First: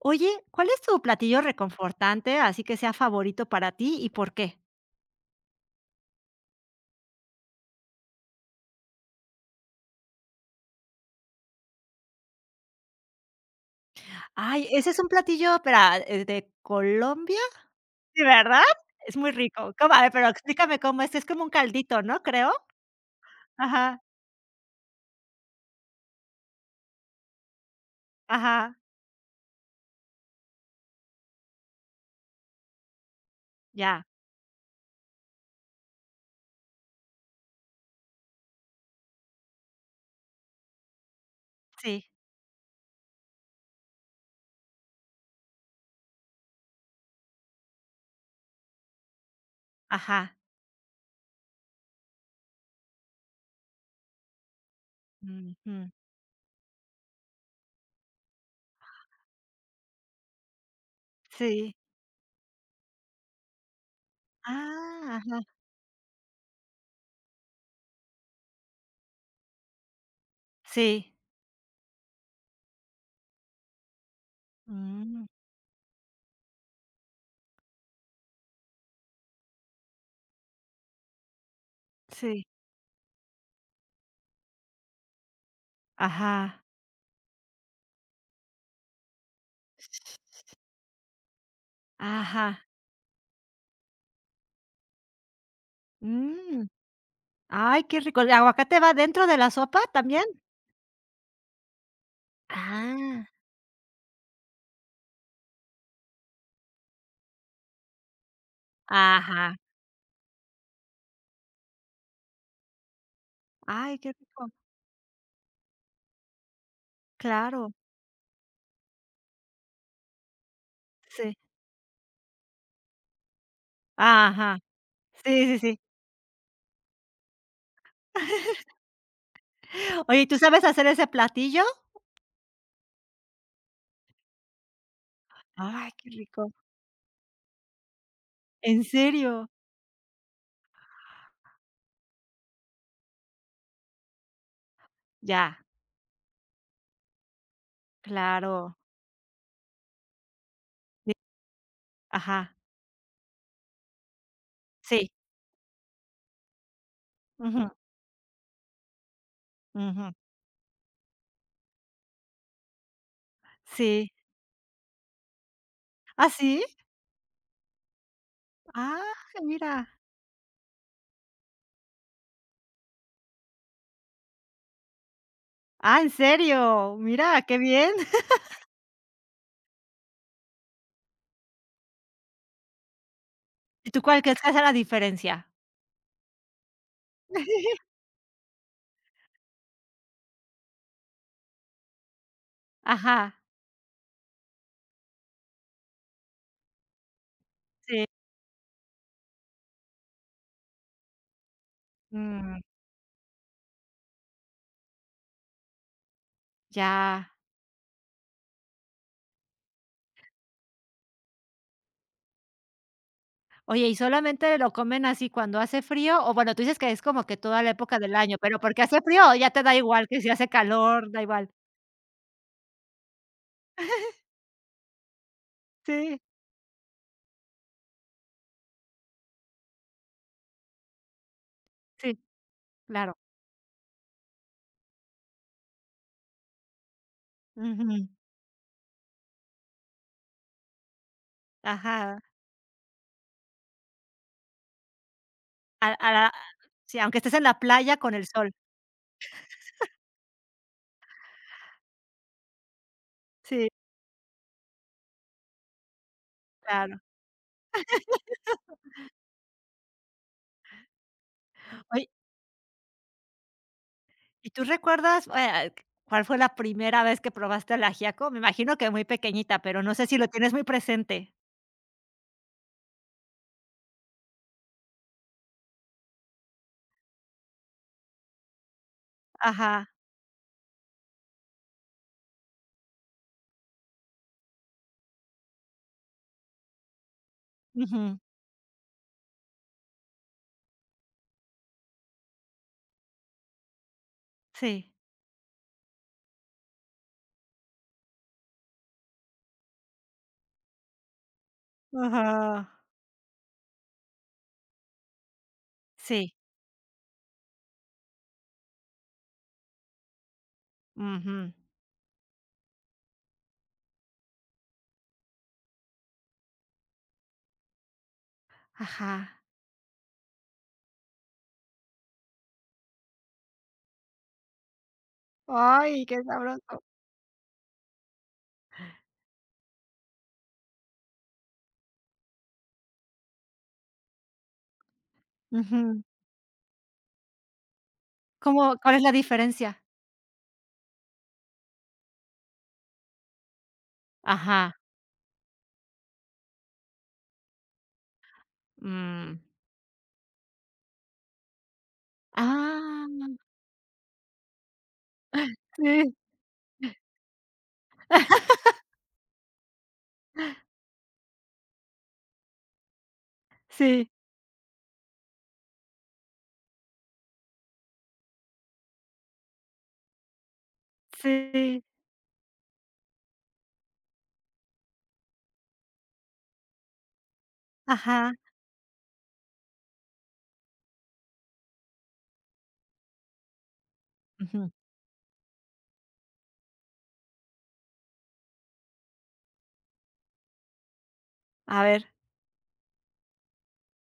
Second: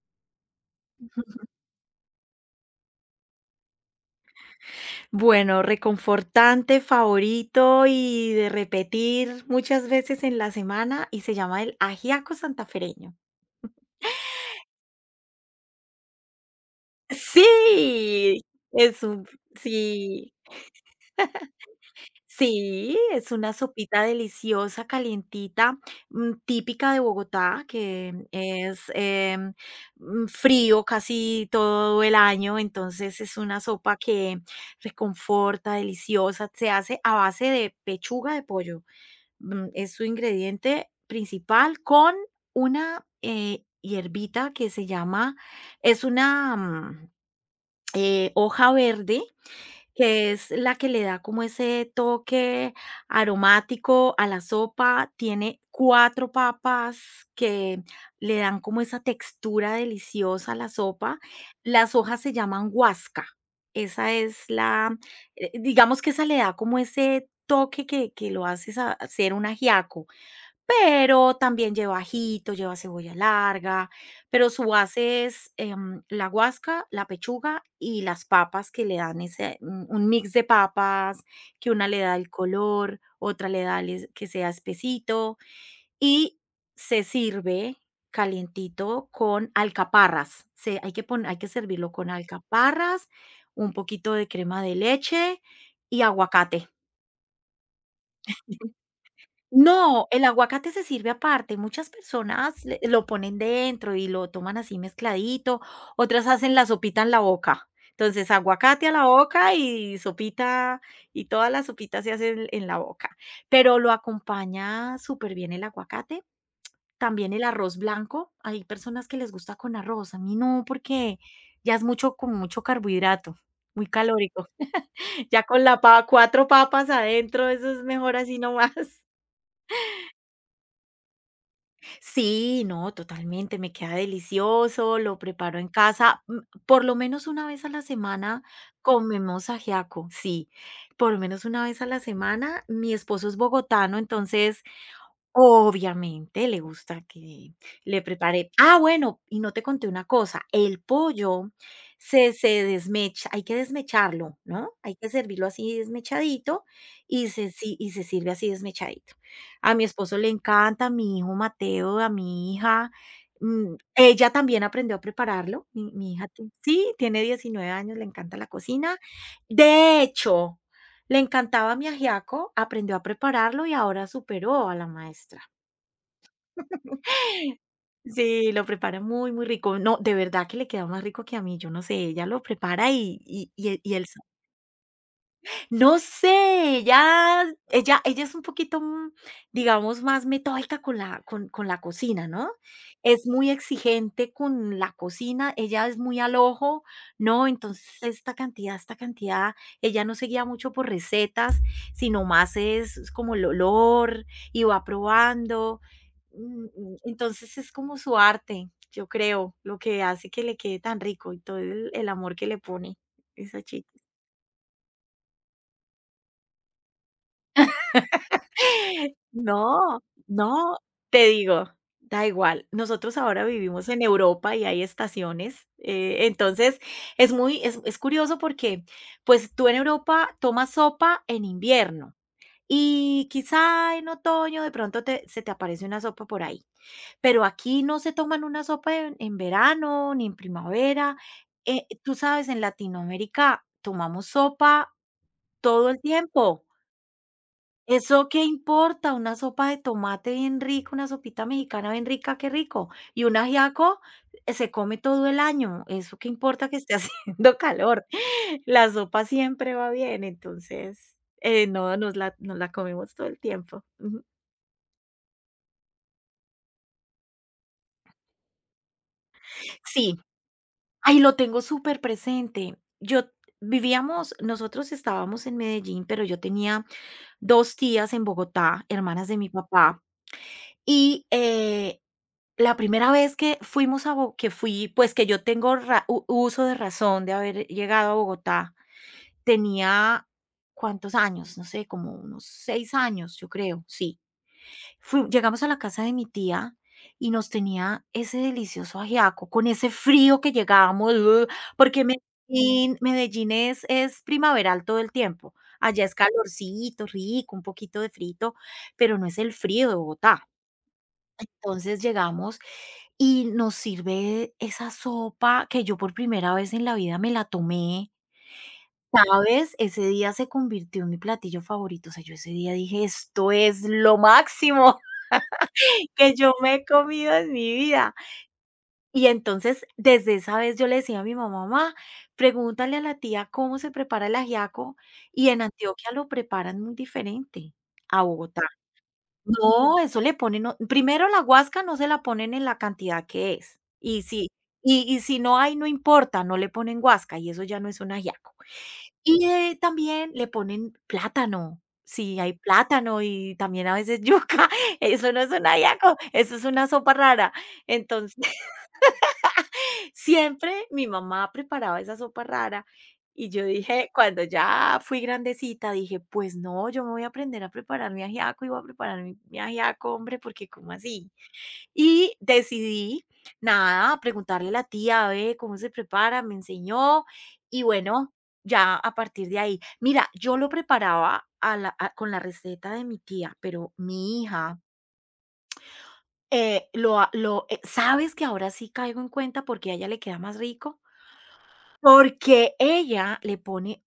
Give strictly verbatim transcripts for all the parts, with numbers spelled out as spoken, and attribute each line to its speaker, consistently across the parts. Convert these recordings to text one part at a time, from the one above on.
Speaker 1: Oye, ¿cuál es tu platillo reconfortante, así que sea favorito para ti y por qué?
Speaker 2: Bueno, reconfortante, favorito y de repetir muchas veces en la semana y se llama el ajiaco santafereño.
Speaker 1: Ay, ese es un platillo, espera, eh, ¿de Colombia? Sí,
Speaker 2: Sí,
Speaker 1: ¿verdad?
Speaker 2: es
Speaker 1: Es
Speaker 2: un
Speaker 1: muy rico. ¿Cómo? A ver, pero
Speaker 2: sí,
Speaker 1: explícame cómo es. Es como un caldito, ¿no? Creo.
Speaker 2: sí, es una
Speaker 1: Ajá,
Speaker 2: sopita deliciosa, calientita, mm, típica de Bogotá, que
Speaker 1: ajá,
Speaker 2: es, em, mm, frío casi todo el año, entonces es una sopa
Speaker 1: ya,
Speaker 2: que reconforta, deliciosa, se hace a base de pechuga de pollo. mm, es su ingrediente principal
Speaker 1: sí,
Speaker 2: con una, eh, hierbita que se llama, es una, mm, eh, hoja verde, que
Speaker 1: ajá,
Speaker 2: es la que le da como ese toque aromático a la sopa. Tiene
Speaker 1: ujú,
Speaker 2: cuatro papas que le dan como esa textura deliciosa a la sopa.
Speaker 1: sí.
Speaker 2: Las hojas se llaman huasca. Esa es la,
Speaker 1: Ah, ajá,
Speaker 2: eh, digamos, que esa le da como ese toque que que lo hace sa ser un ajiaco.
Speaker 1: sí,
Speaker 2: Pero también lleva ajito, lleva cebolla larga, pero su base
Speaker 1: mm,
Speaker 2: es, em, la guasca, la pechuga y las papas, que le dan ese un un mix de papas, que una le da el
Speaker 1: sí,
Speaker 2: color, otra le da les, que sea espesito, y
Speaker 1: ajá,
Speaker 2: se sirve calientito con alcaparras. Se hay que pon hay que servirlo con
Speaker 1: ajá,
Speaker 2: alcaparras, un poquito de crema de leche y
Speaker 1: mm,
Speaker 2: aguacate.
Speaker 1: ay, qué rico. ¿El aguacate va dentro de la sopa
Speaker 2: No,
Speaker 1: también?
Speaker 2: el aguacate se sirve aparte. Muchas personas le lo
Speaker 1: Ah,
Speaker 2: ponen dentro y lo toman así mezcladito, otras hacen la sopita en la boca. Entonces, aguacate a la boca
Speaker 1: ajá,
Speaker 2: y sopita, y toda la sopita se hace en en la boca, pero lo
Speaker 1: ay, qué rico.
Speaker 2: acompaña súper bien el aguacate, también el
Speaker 1: Claro,
Speaker 2: arroz blanco. Hay personas que les gusta con arroz, a mí no, porque
Speaker 1: sí.
Speaker 2: ya es mucho, como mucho carbohidrato, muy calórico.
Speaker 1: Ajá.
Speaker 2: Ya
Speaker 1: Sí, sí,
Speaker 2: con
Speaker 1: sí.
Speaker 2: la pa cuatro papas adentro, eso es mejor así nomás.
Speaker 1: Oye, ¿tú sabes hacer ese platillo?
Speaker 2: Sí, no, totalmente, me queda delicioso, lo preparo en
Speaker 1: Ay, qué
Speaker 2: casa, mm,
Speaker 1: rico.
Speaker 2: por lo menos una vez a la semana
Speaker 1: ¿En
Speaker 2: comemos
Speaker 1: serio?
Speaker 2: ajiaco, sí, por lo menos una vez a la semana. Mi esposo es bogotano, entonces
Speaker 1: Ya,
Speaker 2: obviamente le gusta que le prepare.
Speaker 1: claro.
Speaker 2: Ah, bueno, y no te conté una cosa, el
Speaker 1: Sí.
Speaker 2: pollo se
Speaker 1: Ajá.
Speaker 2: se desmecha, hay que desmecharlo, ¿no? Hay
Speaker 1: Sí.
Speaker 2: que servirlo así desmechadito y se
Speaker 1: Ujú,
Speaker 2: si y se sirve así desmechadito. A mi
Speaker 1: ujú.
Speaker 2: esposo le encanta, a mi hijo Mateo, a mi hija, mm,
Speaker 1: Sí.
Speaker 2: ella también aprendió a prepararlo. Mi mi
Speaker 1: ¿Ah,
Speaker 2: hija, ti
Speaker 1: sí?
Speaker 2: sí, tiene diecinueve años, le encanta la cocina.
Speaker 1: Ah, mira.
Speaker 2: De hecho, le encantaba mi ajiaco, aprendió a prepararlo y ahora superó a la maestra.
Speaker 1: Ah, ¿en serio? Mira, qué bien.
Speaker 2: Sí, lo prepara muy, muy rico. No, de verdad que le queda más rico que a mí, yo no sé, ella lo prepara y y y el
Speaker 1: ¿Y
Speaker 2: y
Speaker 1: tú
Speaker 2: el
Speaker 1: cuál crees que hace la diferencia?
Speaker 2: no sé, ella ella ella es un poquito, mm, digamos, más metódica con la con con la cocina, ¿no? Es
Speaker 1: Ajá,
Speaker 2: muy exigente con la cocina, ella es muy al ojo, ¿no? Entonces,
Speaker 1: sí.
Speaker 2: esta cantidad, esta cantidad, ella no se guía mucho por recetas, sino más
Speaker 1: Mm,
Speaker 2: es es como el olor, y va probando. Mm, mm,
Speaker 1: ya.
Speaker 2: entonces, es como su arte, yo creo, lo que hace que le quede tan rico, y todo el el amor que le pone esa
Speaker 1: Oye,
Speaker 2: chica.
Speaker 1: ¿y solamente lo comen así cuando hace frío? O bueno, tú dices que es como que toda la época del año, pero porque hace frío o ya te da
Speaker 2: No,
Speaker 1: igual que si hace
Speaker 2: no,
Speaker 1: calor, da
Speaker 2: te
Speaker 1: igual.
Speaker 2: digo, da igual. Nosotros ahora vivimos en Europa y hay estaciones,
Speaker 1: Sí,
Speaker 2: eh, entonces es muy es es curioso porque, pues, tú en Europa tomas sopa en invierno
Speaker 1: sí, claro.
Speaker 2: y quizá en otoño de pronto te se te aparece una sopa por ahí, pero aquí no
Speaker 1: Ujú.
Speaker 2: se toman una sopa en en verano ni en primavera. Eh, tú
Speaker 1: Ajá.
Speaker 2: sabes, en Latinoamérica tomamos sopa
Speaker 1: A
Speaker 2: todo el
Speaker 1: a la
Speaker 2: tiempo.
Speaker 1: sí, aunque estés en la playa con el
Speaker 2: ¿Eso qué
Speaker 1: sol.
Speaker 2: importa? Una sopa de tomate bien rica, una sopita mexicana bien rica, qué rico. Y un
Speaker 1: Sí,
Speaker 2: ajiaco, eh, se come todo el año. ¿Eso qué importa que esté
Speaker 1: claro.
Speaker 2: haciendo calor? La sopa siempre va bien, entonces, eh, no,
Speaker 1: Oye,
Speaker 2: nos la nos la comemos todo el tiempo. Ujú.
Speaker 1: ¿y tú recuerdas, eh, cuál fue la primera vez que probaste el ajiaco? Me imagino que muy pequeñita, pero no sé
Speaker 2: Sí,
Speaker 1: si lo tienes muy
Speaker 2: ay,
Speaker 1: presente.
Speaker 2: lo tengo súper presente. Yo Vivíamos, nosotros estábamos en Medellín, pero yo tenía dos tías en Bogotá, hermanas de mi
Speaker 1: Ajá.
Speaker 2: papá, y, eh la primera vez que fuimos a Bo que fui, pues, que yo tengo ra u uso de razón de haber llegado a
Speaker 1: Ujú.
Speaker 2: Bogotá, tenía, ¿cuántos años? No sé, como unos seis años, yo creo, sí.
Speaker 1: Sí.
Speaker 2: Fui Llegamos a la casa de mi tía y nos tenía ese delicioso ajiaco, con ese frío que llegábamos, ugh, porque
Speaker 1: Ajá.
Speaker 2: Medellín Medellín es es primaveral todo el tiempo. Allá es
Speaker 1: Sí.
Speaker 2: calorcito, rico, un poquito de frito, pero no es el frío de Bogotá.
Speaker 1: Ujú.
Speaker 2: Entonces llegamos y nos sirve esa sopa, que yo por primera vez en la vida me la tomé,
Speaker 1: Ajá.
Speaker 2: ¿sabes? Ese día se convirtió en mi platillo favorito. O sea, yo ese día dije, esto es lo máximo
Speaker 1: Ay, qué
Speaker 2: que yo me
Speaker 1: sabroso.
Speaker 2: he comido en mi vida. Y entonces, desde esa vez yo le decía a mi mamá: "Mamá, pregúntale a la tía cómo se prepara el ajiaco". Y en
Speaker 1: Ujú.
Speaker 2: Antioquia lo preparan muy diferente a Bogotá.
Speaker 1: ¿Cómo cuál es la diferencia?
Speaker 2: No, eso le ponen, o primero la guasca no se la ponen en la cantidad que es, y si
Speaker 1: Ajá,
Speaker 2: y y si no hay, no importa, no le ponen guasca, y eso ya no es un ajiaco.
Speaker 1: mm.
Speaker 2: Y, eh, también le ponen plátano, si hay plátano,
Speaker 1: Ah.
Speaker 2: y también a veces yuca, eso no es un
Speaker 1: Sí,
Speaker 2: ajiaco, eso es una sopa rara. Entonces siempre mi mamá preparaba esa sopa rara, y yo
Speaker 1: sí,
Speaker 2: dije, cuando ya fui grandecita, dije, pues no, yo me voy a aprender a preparar mi ajiaco y voy a preparar mi, mi ajiaco, hombre, porque ¿cómo así?
Speaker 1: sí,
Speaker 2: Y decidí, nada, preguntarle a la tía, ve cómo se prepara, me enseñó, y
Speaker 1: ajá.
Speaker 2: bueno, ya a partir de ahí, mira, yo lo preparaba a la- a- con la receta de mi tía, pero mi
Speaker 1: Ujú.
Speaker 2: hija... eh, lo, ha- lo, eh, sabes que ahora sí caigo en cuenta porque a ella le queda más rico.
Speaker 1: A ver,
Speaker 2: Porque ella le pone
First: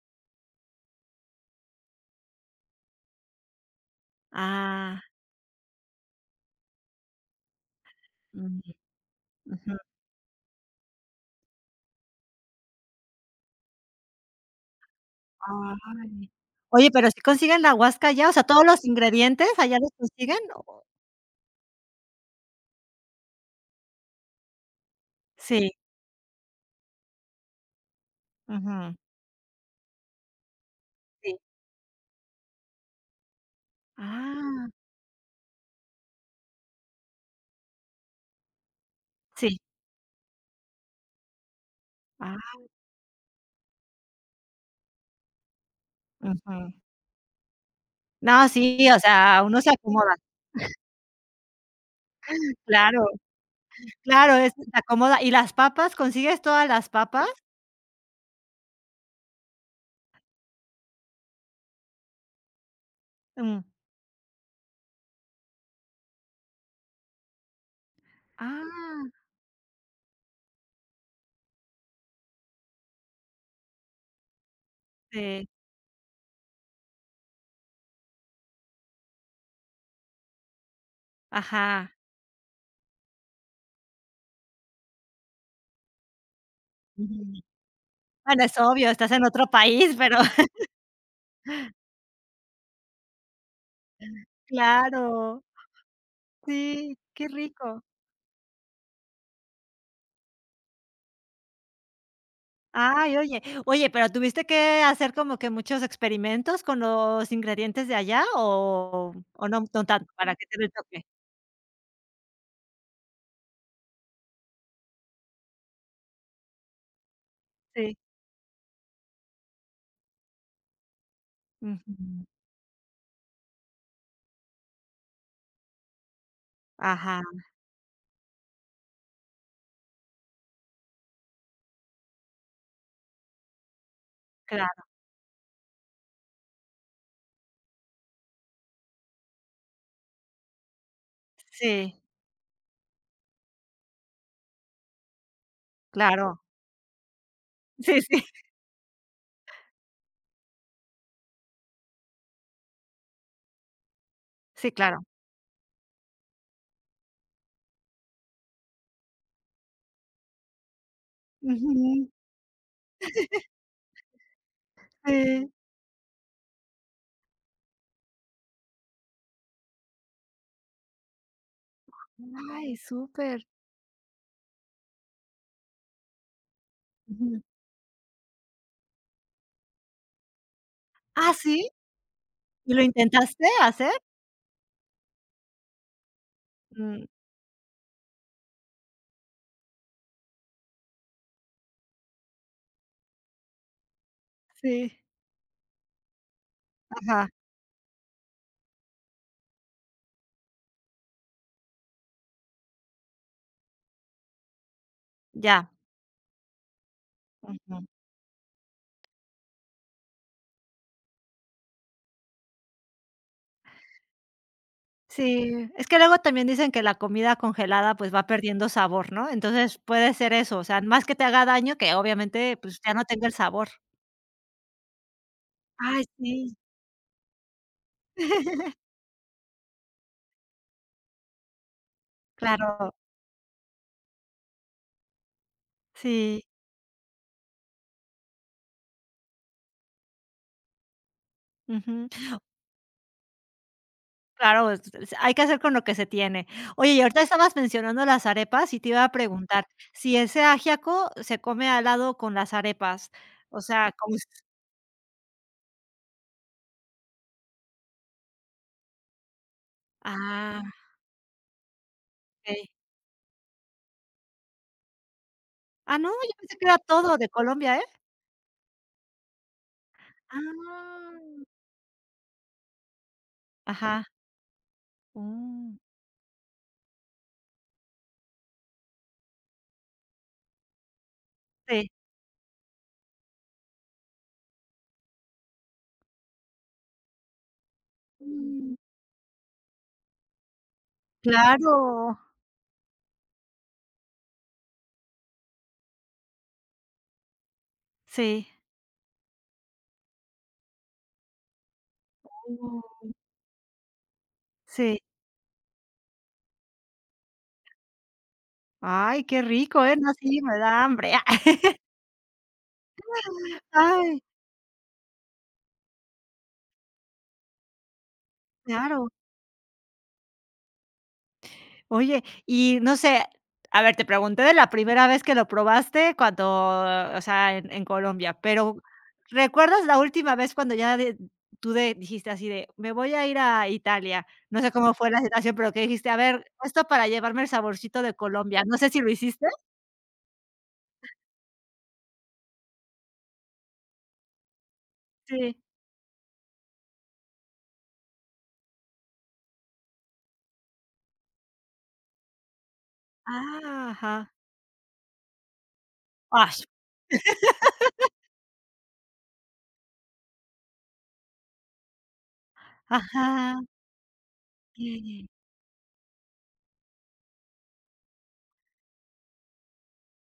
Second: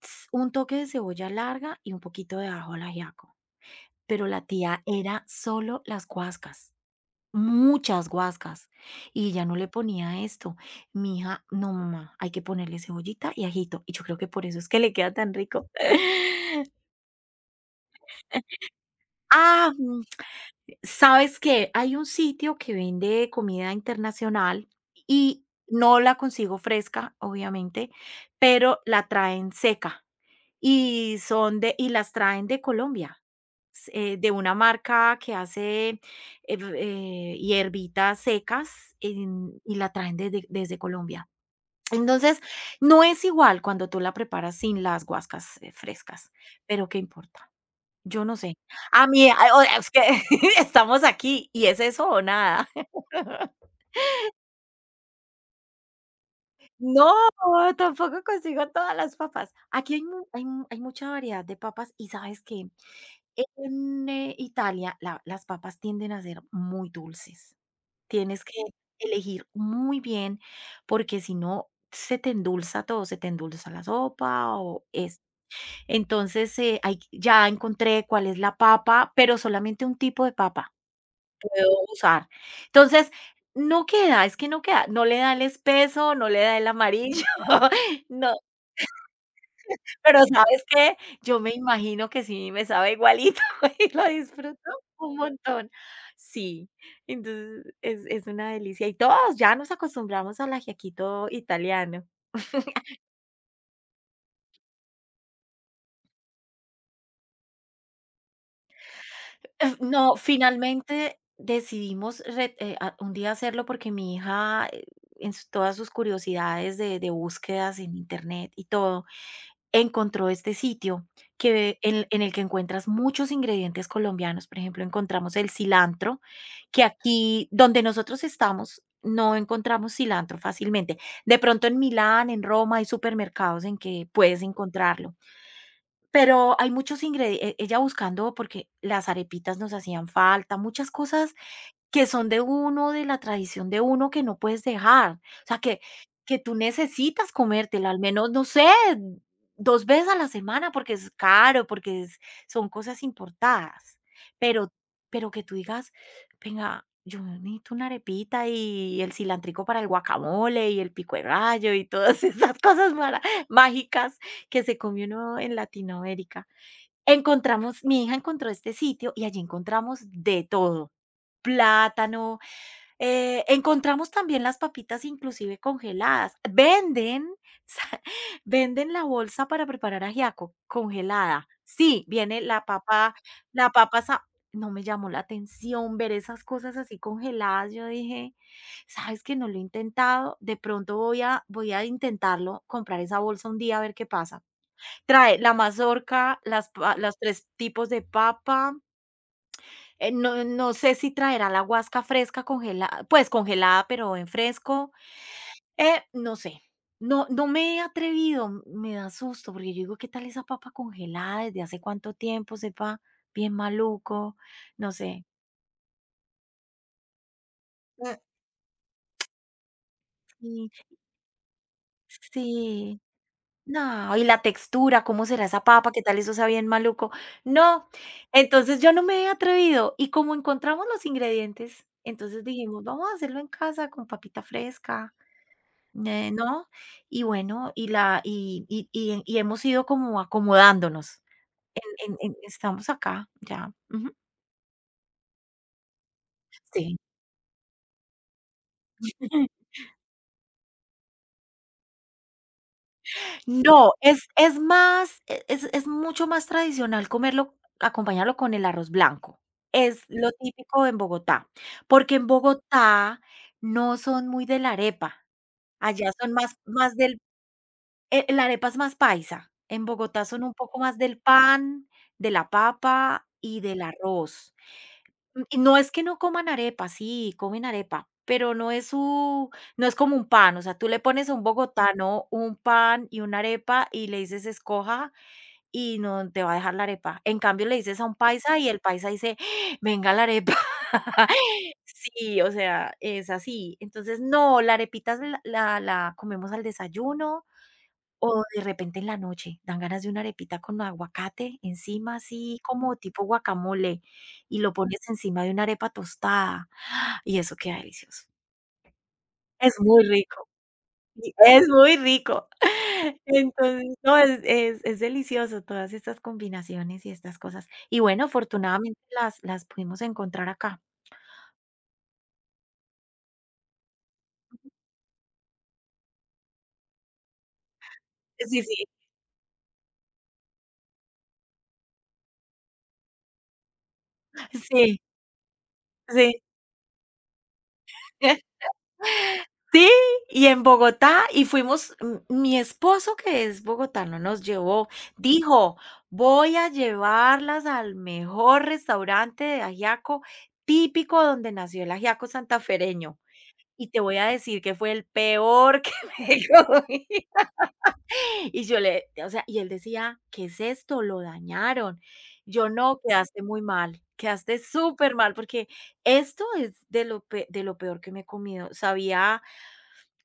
Speaker 2: ts un toque de cebolla larga y un poquito de ajo al ajiaco, pero la tía
Speaker 1: ah,
Speaker 2: era solo las guascas, muchas
Speaker 1: mm,
Speaker 2: guascas, y ella no le
Speaker 1: ujú,
Speaker 2: ponía esto. Mi hija: "No, mamá, hay que ponerle cebollita y ajito", y yo creo que por eso es que le queda tan rico.
Speaker 1: ay. Oye, ¿pero si consiguen la huasca allá? O sea, ¿todos los ingredientes
Speaker 2: Ah,
Speaker 1: allá los
Speaker 2: mm,
Speaker 1: consiguen o?
Speaker 2: ¿sabes qué? Hay un sitio que vende comida internacional y
Speaker 1: Sí,
Speaker 2: no la consigo fresca, obviamente, pero
Speaker 1: ujú.
Speaker 2: la traen seca. Y
Speaker 1: Sí.
Speaker 2: son de y las traen de Colombia, s eh, de una
Speaker 1: Ah.
Speaker 2: marca que hace, eh, eh, hierbitas secas,
Speaker 1: Sí.
Speaker 2: en y la traen desde desde Colombia. Entonces,
Speaker 1: Ah,
Speaker 2: no es igual cuando tú la preparas sin las guascas, eh, frescas,
Speaker 1: ujú.
Speaker 2: pero ¿qué importa? Yo no
Speaker 1: No,
Speaker 2: sé.
Speaker 1: sí, o
Speaker 2: A mí, ah,
Speaker 1: sea, uno
Speaker 2: o
Speaker 1: se
Speaker 2: es que
Speaker 1: acomoda.
Speaker 2: estamos aquí, y es eso o nada.
Speaker 1: Claro. Claro, es se acomoda. ¿Y las papas? ¿Consigues todas las
Speaker 2: No,
Speaker 1: papas?
Speaker 2: tampoco consigo todas las papas. Aquí hay mu hay mu hay mucha variedad de papas, y ¿sabes que
Speaker 1: Mm.
Speaker 2: En, eh, Italia, la las papas tienden a ser muy dulces. Tienes que
Speaker 1: Ah,
Speaker 2: elegir muy bien, porque si no, se te endulza todo, se te endulza la sopa. O es,
Speaker 1: sí,
Speaker 2: entonces, eh, hay, ya encontré cuál es la papa, pero solamente un tipo de papa puedo
Speaker 1: ajá.
Speaker 2: usar. Entonces, no queda, es que no queda, no le da el espeso, no le da el amarillo,
Speaker 1: Ujú.
Speaker 2: no,
Speaker 1: Bueno, es obvio, estás en otro país, pero
Speaker 2: pero ¿sabes qué? Yo me imagino que sí me sabe igualito y lo disfruto un
Speaker 1: claro,
Speaker 2: montón. Sí,
Speaker 1: sí, qué
Speaker 2: entonces
Speaker 1: rico.
Speaker 2: es es una delicia y todos ya nos acostumbramos al ajiaquito italiano.
Speaker 1: Ay, oye, oye, pero, ¿tuviste que hacer como que muchos experimentos con los ingredientes de allá o o no
Speaker 2: Ef
Speaker 1: no tanto
Speaker 2: No,
Speaker 1: para que te dé el toque?
Speaker 2: finalmente decidimos, re eh, a un día, hacerlo, porque mi hija, eh, en s todas sus curiosidades de de búsquedas
Speaker 1: Sí,
Speaker 2: en Internet y todo, encontró este sitio, que en en
Speaker 1: ujú.
Speaker 2: el que encuentras muchos ingredientes colombianos. Por ejemplo, encontramos el cilantro, que
Speaker 1: Ajá,
Speaker 2: aquí donde nosotros estamos no encontramos cilantro fácilmente. De pronto en Milán, en Roma, hay supermercados en que puedes
Speaker 1: claro,
Speaker 2: encontrarlo, pero hay muchos ingredientes, ella buscando, porque las arepitas nos hacían falta, muchas cosas
Speaker 1: sí,
Speaker 2: que son de uno, de la tradición de uno, que no puedes dejar. O sea, que que
Speaker 1: claro.
Speaker 2: tú necesitas comértela, al
Speaker 1: Sí, sí,
Speaker 2: menos, no sé, dos veces a la semana, porque es caro, porque es, son cosas importadas.
Speaker 1: sí,
Speaker 2: Pero
Speaker 1: claro.
Speaker 2: pero que tú digas: "Venga, yo necesito una arepita y el cilantrico para el guacamole y el pico de gallo", y
Speaker 1: Ujú,
Speaker 2: todas esas cosas mara mágicas que se come uno
Speaker 1: sí.
Speaker 2: en Latinoamérica. Encontramos, mi hija encontró este sitio y allí encontramos de todo, plátano,
Speaker 1: Ay,
Speaker 2: eh,
Speaker 1: súper.
Speaker 2: encontramos también las papitas, inclusive congeladas. Venden,
Speaker 1: Ujú.
Speaker 2: sa- venden la bolsa para preparar ajiaco
Speaker 1: Ah,
Speaker 2: congelada.
Speaker 1: ¿sí?
Speaker 2: Sí, viene la
Speaker 1: ¿Y lo
Speaker 2: papa,
Speaker 1: intentaste
Speaker 2: la
Speaker 1: hacer?
Speaker 2: papa, sa- no me llamó la atención ver esas cosas así
Speaker 1: Mm,
Speaker 2: congeladas. Yo dije, sabes que no lo he intentado, de pronto voy a, voy a intentarlo, comprar esa bolsa un día a ver qué pasa.
Speaker 1: sí.
Speaker 2: Trae la mazorca, las, pa- los
Speaker 1: Ajá,
Speaker 2: tres tipos de papa, eh, no no sé si traerá la guasca fresca congelada, pues, congelada, pero en fresco,
Speaker 1: ya.
Speaker 2: eh, no sé. No no me he
Speaker 1: Ujú.
Speaker 2: atrevido, m- me da susto, porque yo digo: "¿Qué tal esa papa congelada? ¿Desde hace cuánto tiempo? Sepa bien maluco", no sé.
Speaker 1: Sí, es que luego también dicen que la comida congelada, pues, va perdiendo sabor, ¿no? Entonces, puede ser eso, o
Speaker 2: Mm.
Speaker 1: sea, más que te haga daño, que
Speaker 2: Sí,
Speaker 1: obviamente, pues, ya
Speaker 2: sí.
Speaker 1: no tenga el sabor.
Speaker 2: No, y la textura, ¿cómo será esa papa? ¿Qué
Speaker 1: Ay,
Speaker 2: tal eso sea
Speaker 1: sí.
Speaker 2: bien maluco? No, entonces yo no me he atrevido, y como encontramos los ingredientes, entonces dijimos:
Speaker 1: Claro,
Speaker 2: "Vamos a hacerlo en casa con papita fresca". Eh,
Speaker 1: sí,
Speaker 2: no, Y bueno, y la y y y y hemos ido como acomodándonos en
Speaker 1: ujú.
Speaker 2: en en estamos acá ya, ujú,
Speaker 1: Claro, es es hay que hacer con lo que se tiene. Oye,
Speaker 2: sí.
Speaker 1: y ahorita estabas mencionando las arepas, y te iba a preguntar, si ese ajiaco se come al lado con las arepas, o
Speaker 2: No,
Speaker 1: sea, como s
Speaker 2: es es más, e es es mucho más tradicional comerlo acompañarlo con el arroz blanco. Es lo
Speaker 1: ah,
Speaker 2: típico en Bogotá, porque en
Speaker 1: okey.
Speaker 2: Bogotá no son muy de la arepa,
Speaker 1: Ah, no,
Speaker 2: allá
Speaker 1: yo
Speaker 2: son más
Speaker 1: pensé que era
Speaker 2: más
Speaker 1: todo
Speaker 2: del
Speaker 1: de Colombia, ¿eh?
Speaker 2: eh, la arepa es más paisa, en Bogotá son un poco más del
Speaker 1: Ah.
Speaker 2: pan, de la papa y del
Speaker 1: Ajá.
Speaker 2: arroz. Y
Speaker 1: Mm.
Speaker 2: no es que no coman arepa, sí, comen arepa, pero no es su no es como un pan, o sea, tú le pones a un
Speaker 1: Sí.
Speaker 2: bogotano un pan y una arepa y le dices: "Escoja", y no te va a dejar la arepa. En cambio, le dices a un paisa y
Speaker 1: Mm.
Speaker 2: el paisa dice: "Ah, Venga la arepa".
Speaker 1: Claro.
Speaker 2: Sí, o sea, es así. Entonces, no, la arepita es la la la comemos al desayuno, o
Speaker 1: Sí.
Speaker 2: de repente en la noche dan ganas de una arepita con aguacate encima, así
Speaker 1: Oh.
Speaker 2: como tipo guacamole, y lo
Speaker 1: Sí.
Speaker 2: pones encima de una arepa tostada. ¡Ah! Y eso queda delicioso.
Speaker 1: Ay, qué
Speaker 2: Es
Speaker 1: rico, ¿eh?
Speaker 2: muy
Speaker 1: No, sí,
Speaker 2: rico,
Speaker 1: me da hambre.
Speaker 2: y es muy rico. Entonces, no,
Speaker 1: Ay,
Speaker 2: es es es delicioso todas estas combinaciones y estas cosas. Y bueno, afortunadamente
Speaker 1: claro.
Speaker 2: las las pudimos encontrar acá.
Speaker 1: Oye, y no sé, a ver, te pregunté de la primera vez que lo probaste cuando, o sea, en en Colombia,
Speaker 2: Sí,
Speaker 1: pero,
Speaker 2: sí,
Speaker 1: ¿recuerdas la última vez cuando ya de tú de dijiste así de: "Me voy a ir a Italia"? No sé cómo
Speaker 2: sí,
Speaker 1: fue la situación, pero que dijiste: "A
Speaker 2: sí.
Speaker 1: ver, esto para llevarme el saborcito de Colombia". No sé si lo hiciste.
Speaker 2: Sí, y en Bogotá, y fuimos, m mi esposo, que es bogotano, nos llevó,
Speaker 1: Sí.
Speaker 2: dijo: "Voy a llevarlas al mejor restaurante de ajiaco típico donde nació el ajiaco santafereño,
Speaker 1: Ah,
Speaker 2: y te voy a
Speaker 1: ajá.
Speaker 2: decir que fue el peor que me
Speaker 1: Ay,
Speaker 2: comí". Y yo le o sea, y él decía: "¿Qué es esto? Lo dañaron". Yo: "No, quedaste
Speaker 1: ajá.
Speaker 2: muy mal, quedaste súper
Speaker 1: Eh,
Speaker 2: mal porque esto es de lo pe de lo peor que me he comido". Sabía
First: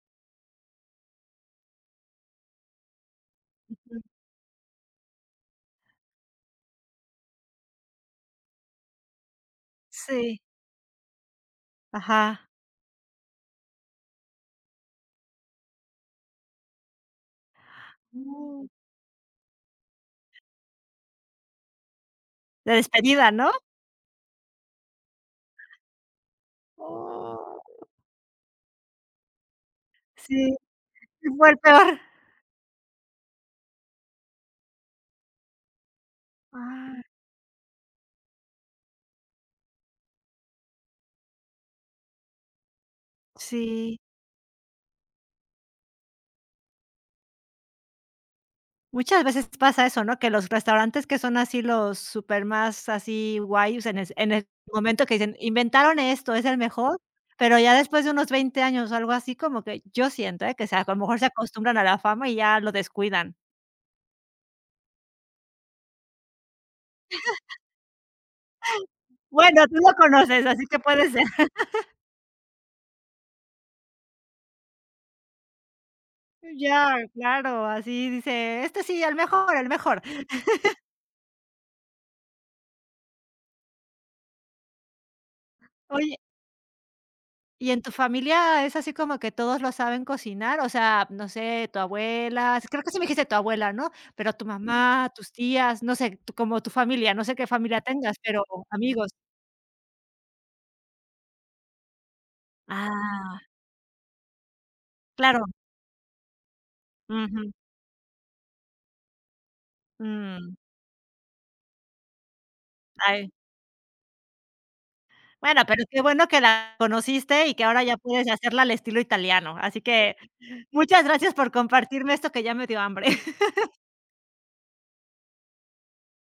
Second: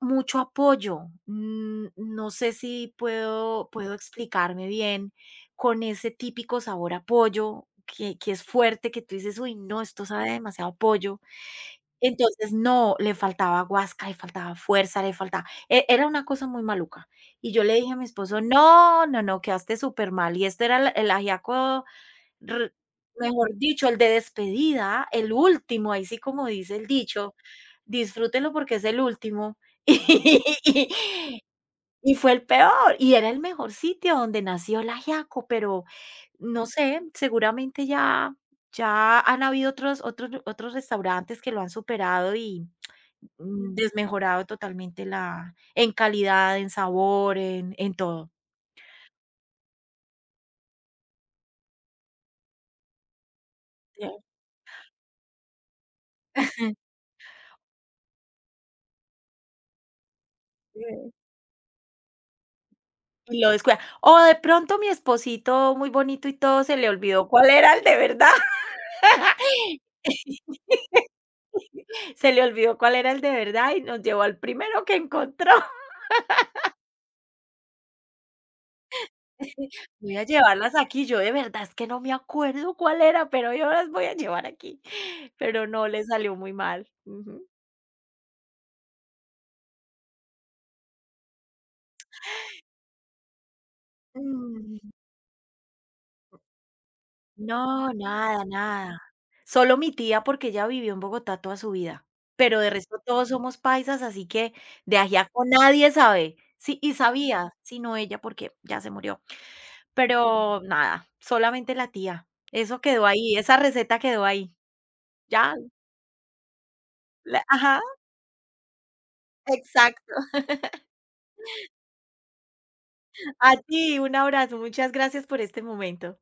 Speaker 2: mucho apoyo. Mm, no sé si puedo puedo
Speaker 1: ujú.
Speaker 2: explicarme bien con ese típico sabor a pollo que que es fuerte, que tú dices: "Uy, no, esto sabe
Speaker 1: Sí,
Speaker 2: demasiado a pollo".
Speaker 1: ajá.
Speaker 2: Entonces, no, le faltaba guasca, le faltaba fuerza, le faltaba e era una cosa muy maluca. Y yo le dije a mi esposo:
Speaker 1: Uh,
Speaker 2: "No, no, no, quedaste súper mal. Y este era el el ajiaco Re
Speaker 1: de despedida,
Speaker 2: mejor
Speaker 1: ¿no?
Speaker 2: dicho, el de despedida, el último, ahí sí como dice el dicho,
Speaker 1: Oh,
Speaker 2: disfrútelo porque es el último".
Speaker 1: sí, sí
Speaker 2: Y
Speaker 1: fue el peor.
Speaker 2: y fue el peor, y era el mejor sitio donde nació el ajiaco, pero no
Speaker 1: Ah,
Speaker 2: sé, seguramente ya ya han habido otros otros otros restaurantes que lo han superado y, mm,
Speaker 1: sí.
Speaker 2: desmejorado totalmente la en calidad, en sabor, en en todo.
Speaker 1: Muchas veces pasa eso, ¿no? Que los restaurantes que son así los super más así guays en
Speaker 2: Ya.
Speaker 1: es en el momento que dicen: "Inventaron esto, es el mejor", pero ya después de unos veinte años o algo así, como que yo siento, ¿eh? Que se a lo mejor se acostumbran a la fama y ya lo descuidan.
Speaker 2: Y lo descuida. O de pronto mi esposito muy bonito y todo, se le olvidó cuál era el de verdad.
Speaker 1: Bueno, tú lo conoces, así que puede ser.
Speaker 2: Se le olvidó cuál era el de verdad y nos llevó al primero que encontró.
Speaker 1: Ya, claro, así dice: "Este sí, el mejor, el mejor".
Speaker 2: Voy a llevarlas aquí. Yo de verdad es que no me acuerdo cuál era, pero yo las voy a llevar aquí. Pero no, le
Speaker 1: Oye,
Speaker 2: salió muy mal. Ujú.
Speaker 1: ¿y en tu familia es así como que todos lo saben cocinar? O sea, no sé, tu abuela, creo que sí me dijiste tu abuela, ¿no? Pero tu
Speaker 2: Mm.
Speaker 1: mamá, tus tías, no sé, tu como tu familia, no sé qué familia
Speaker 2: No,
Speaker 1: tengas, pero
Speaker 2: nada, nada.
Speaker 1: amigos.
Speaker 2: Solo mi tía, porque ella vivió en Bogotá toda su vida, pero de resto todos
Speaker 1: Ah,
Speaker 2: somos paisas, así que de
Speaker 1: claro.
Speaker 2: ajiaco nadie sabe. Sí, y
Speaker 1: Ujú.
Speaker 2: sabía, sino ella porque ya se murió.
Speaker 1: Mm,
Speaker 2: Pero nada, solamente la tía. Eso quedó
Speaker 1: ay,
Speaker 2: ahí, esa receta quedó ahí. Ya,
Speaker 1: bueno, pero qué bueno que la
Speaker 2: la
Speaker 1: conociste y que
Speaker 2: ajá,
Speaker 1: ahora ya puedes hacerla al estilo italiano. Así
Speaker 2: exacto.
Speaker 1: que muchas gracias por compartirme esto que ya me dio hambre.
Speaker 2: A ti, un abrazo. Muchas gracias por este momento.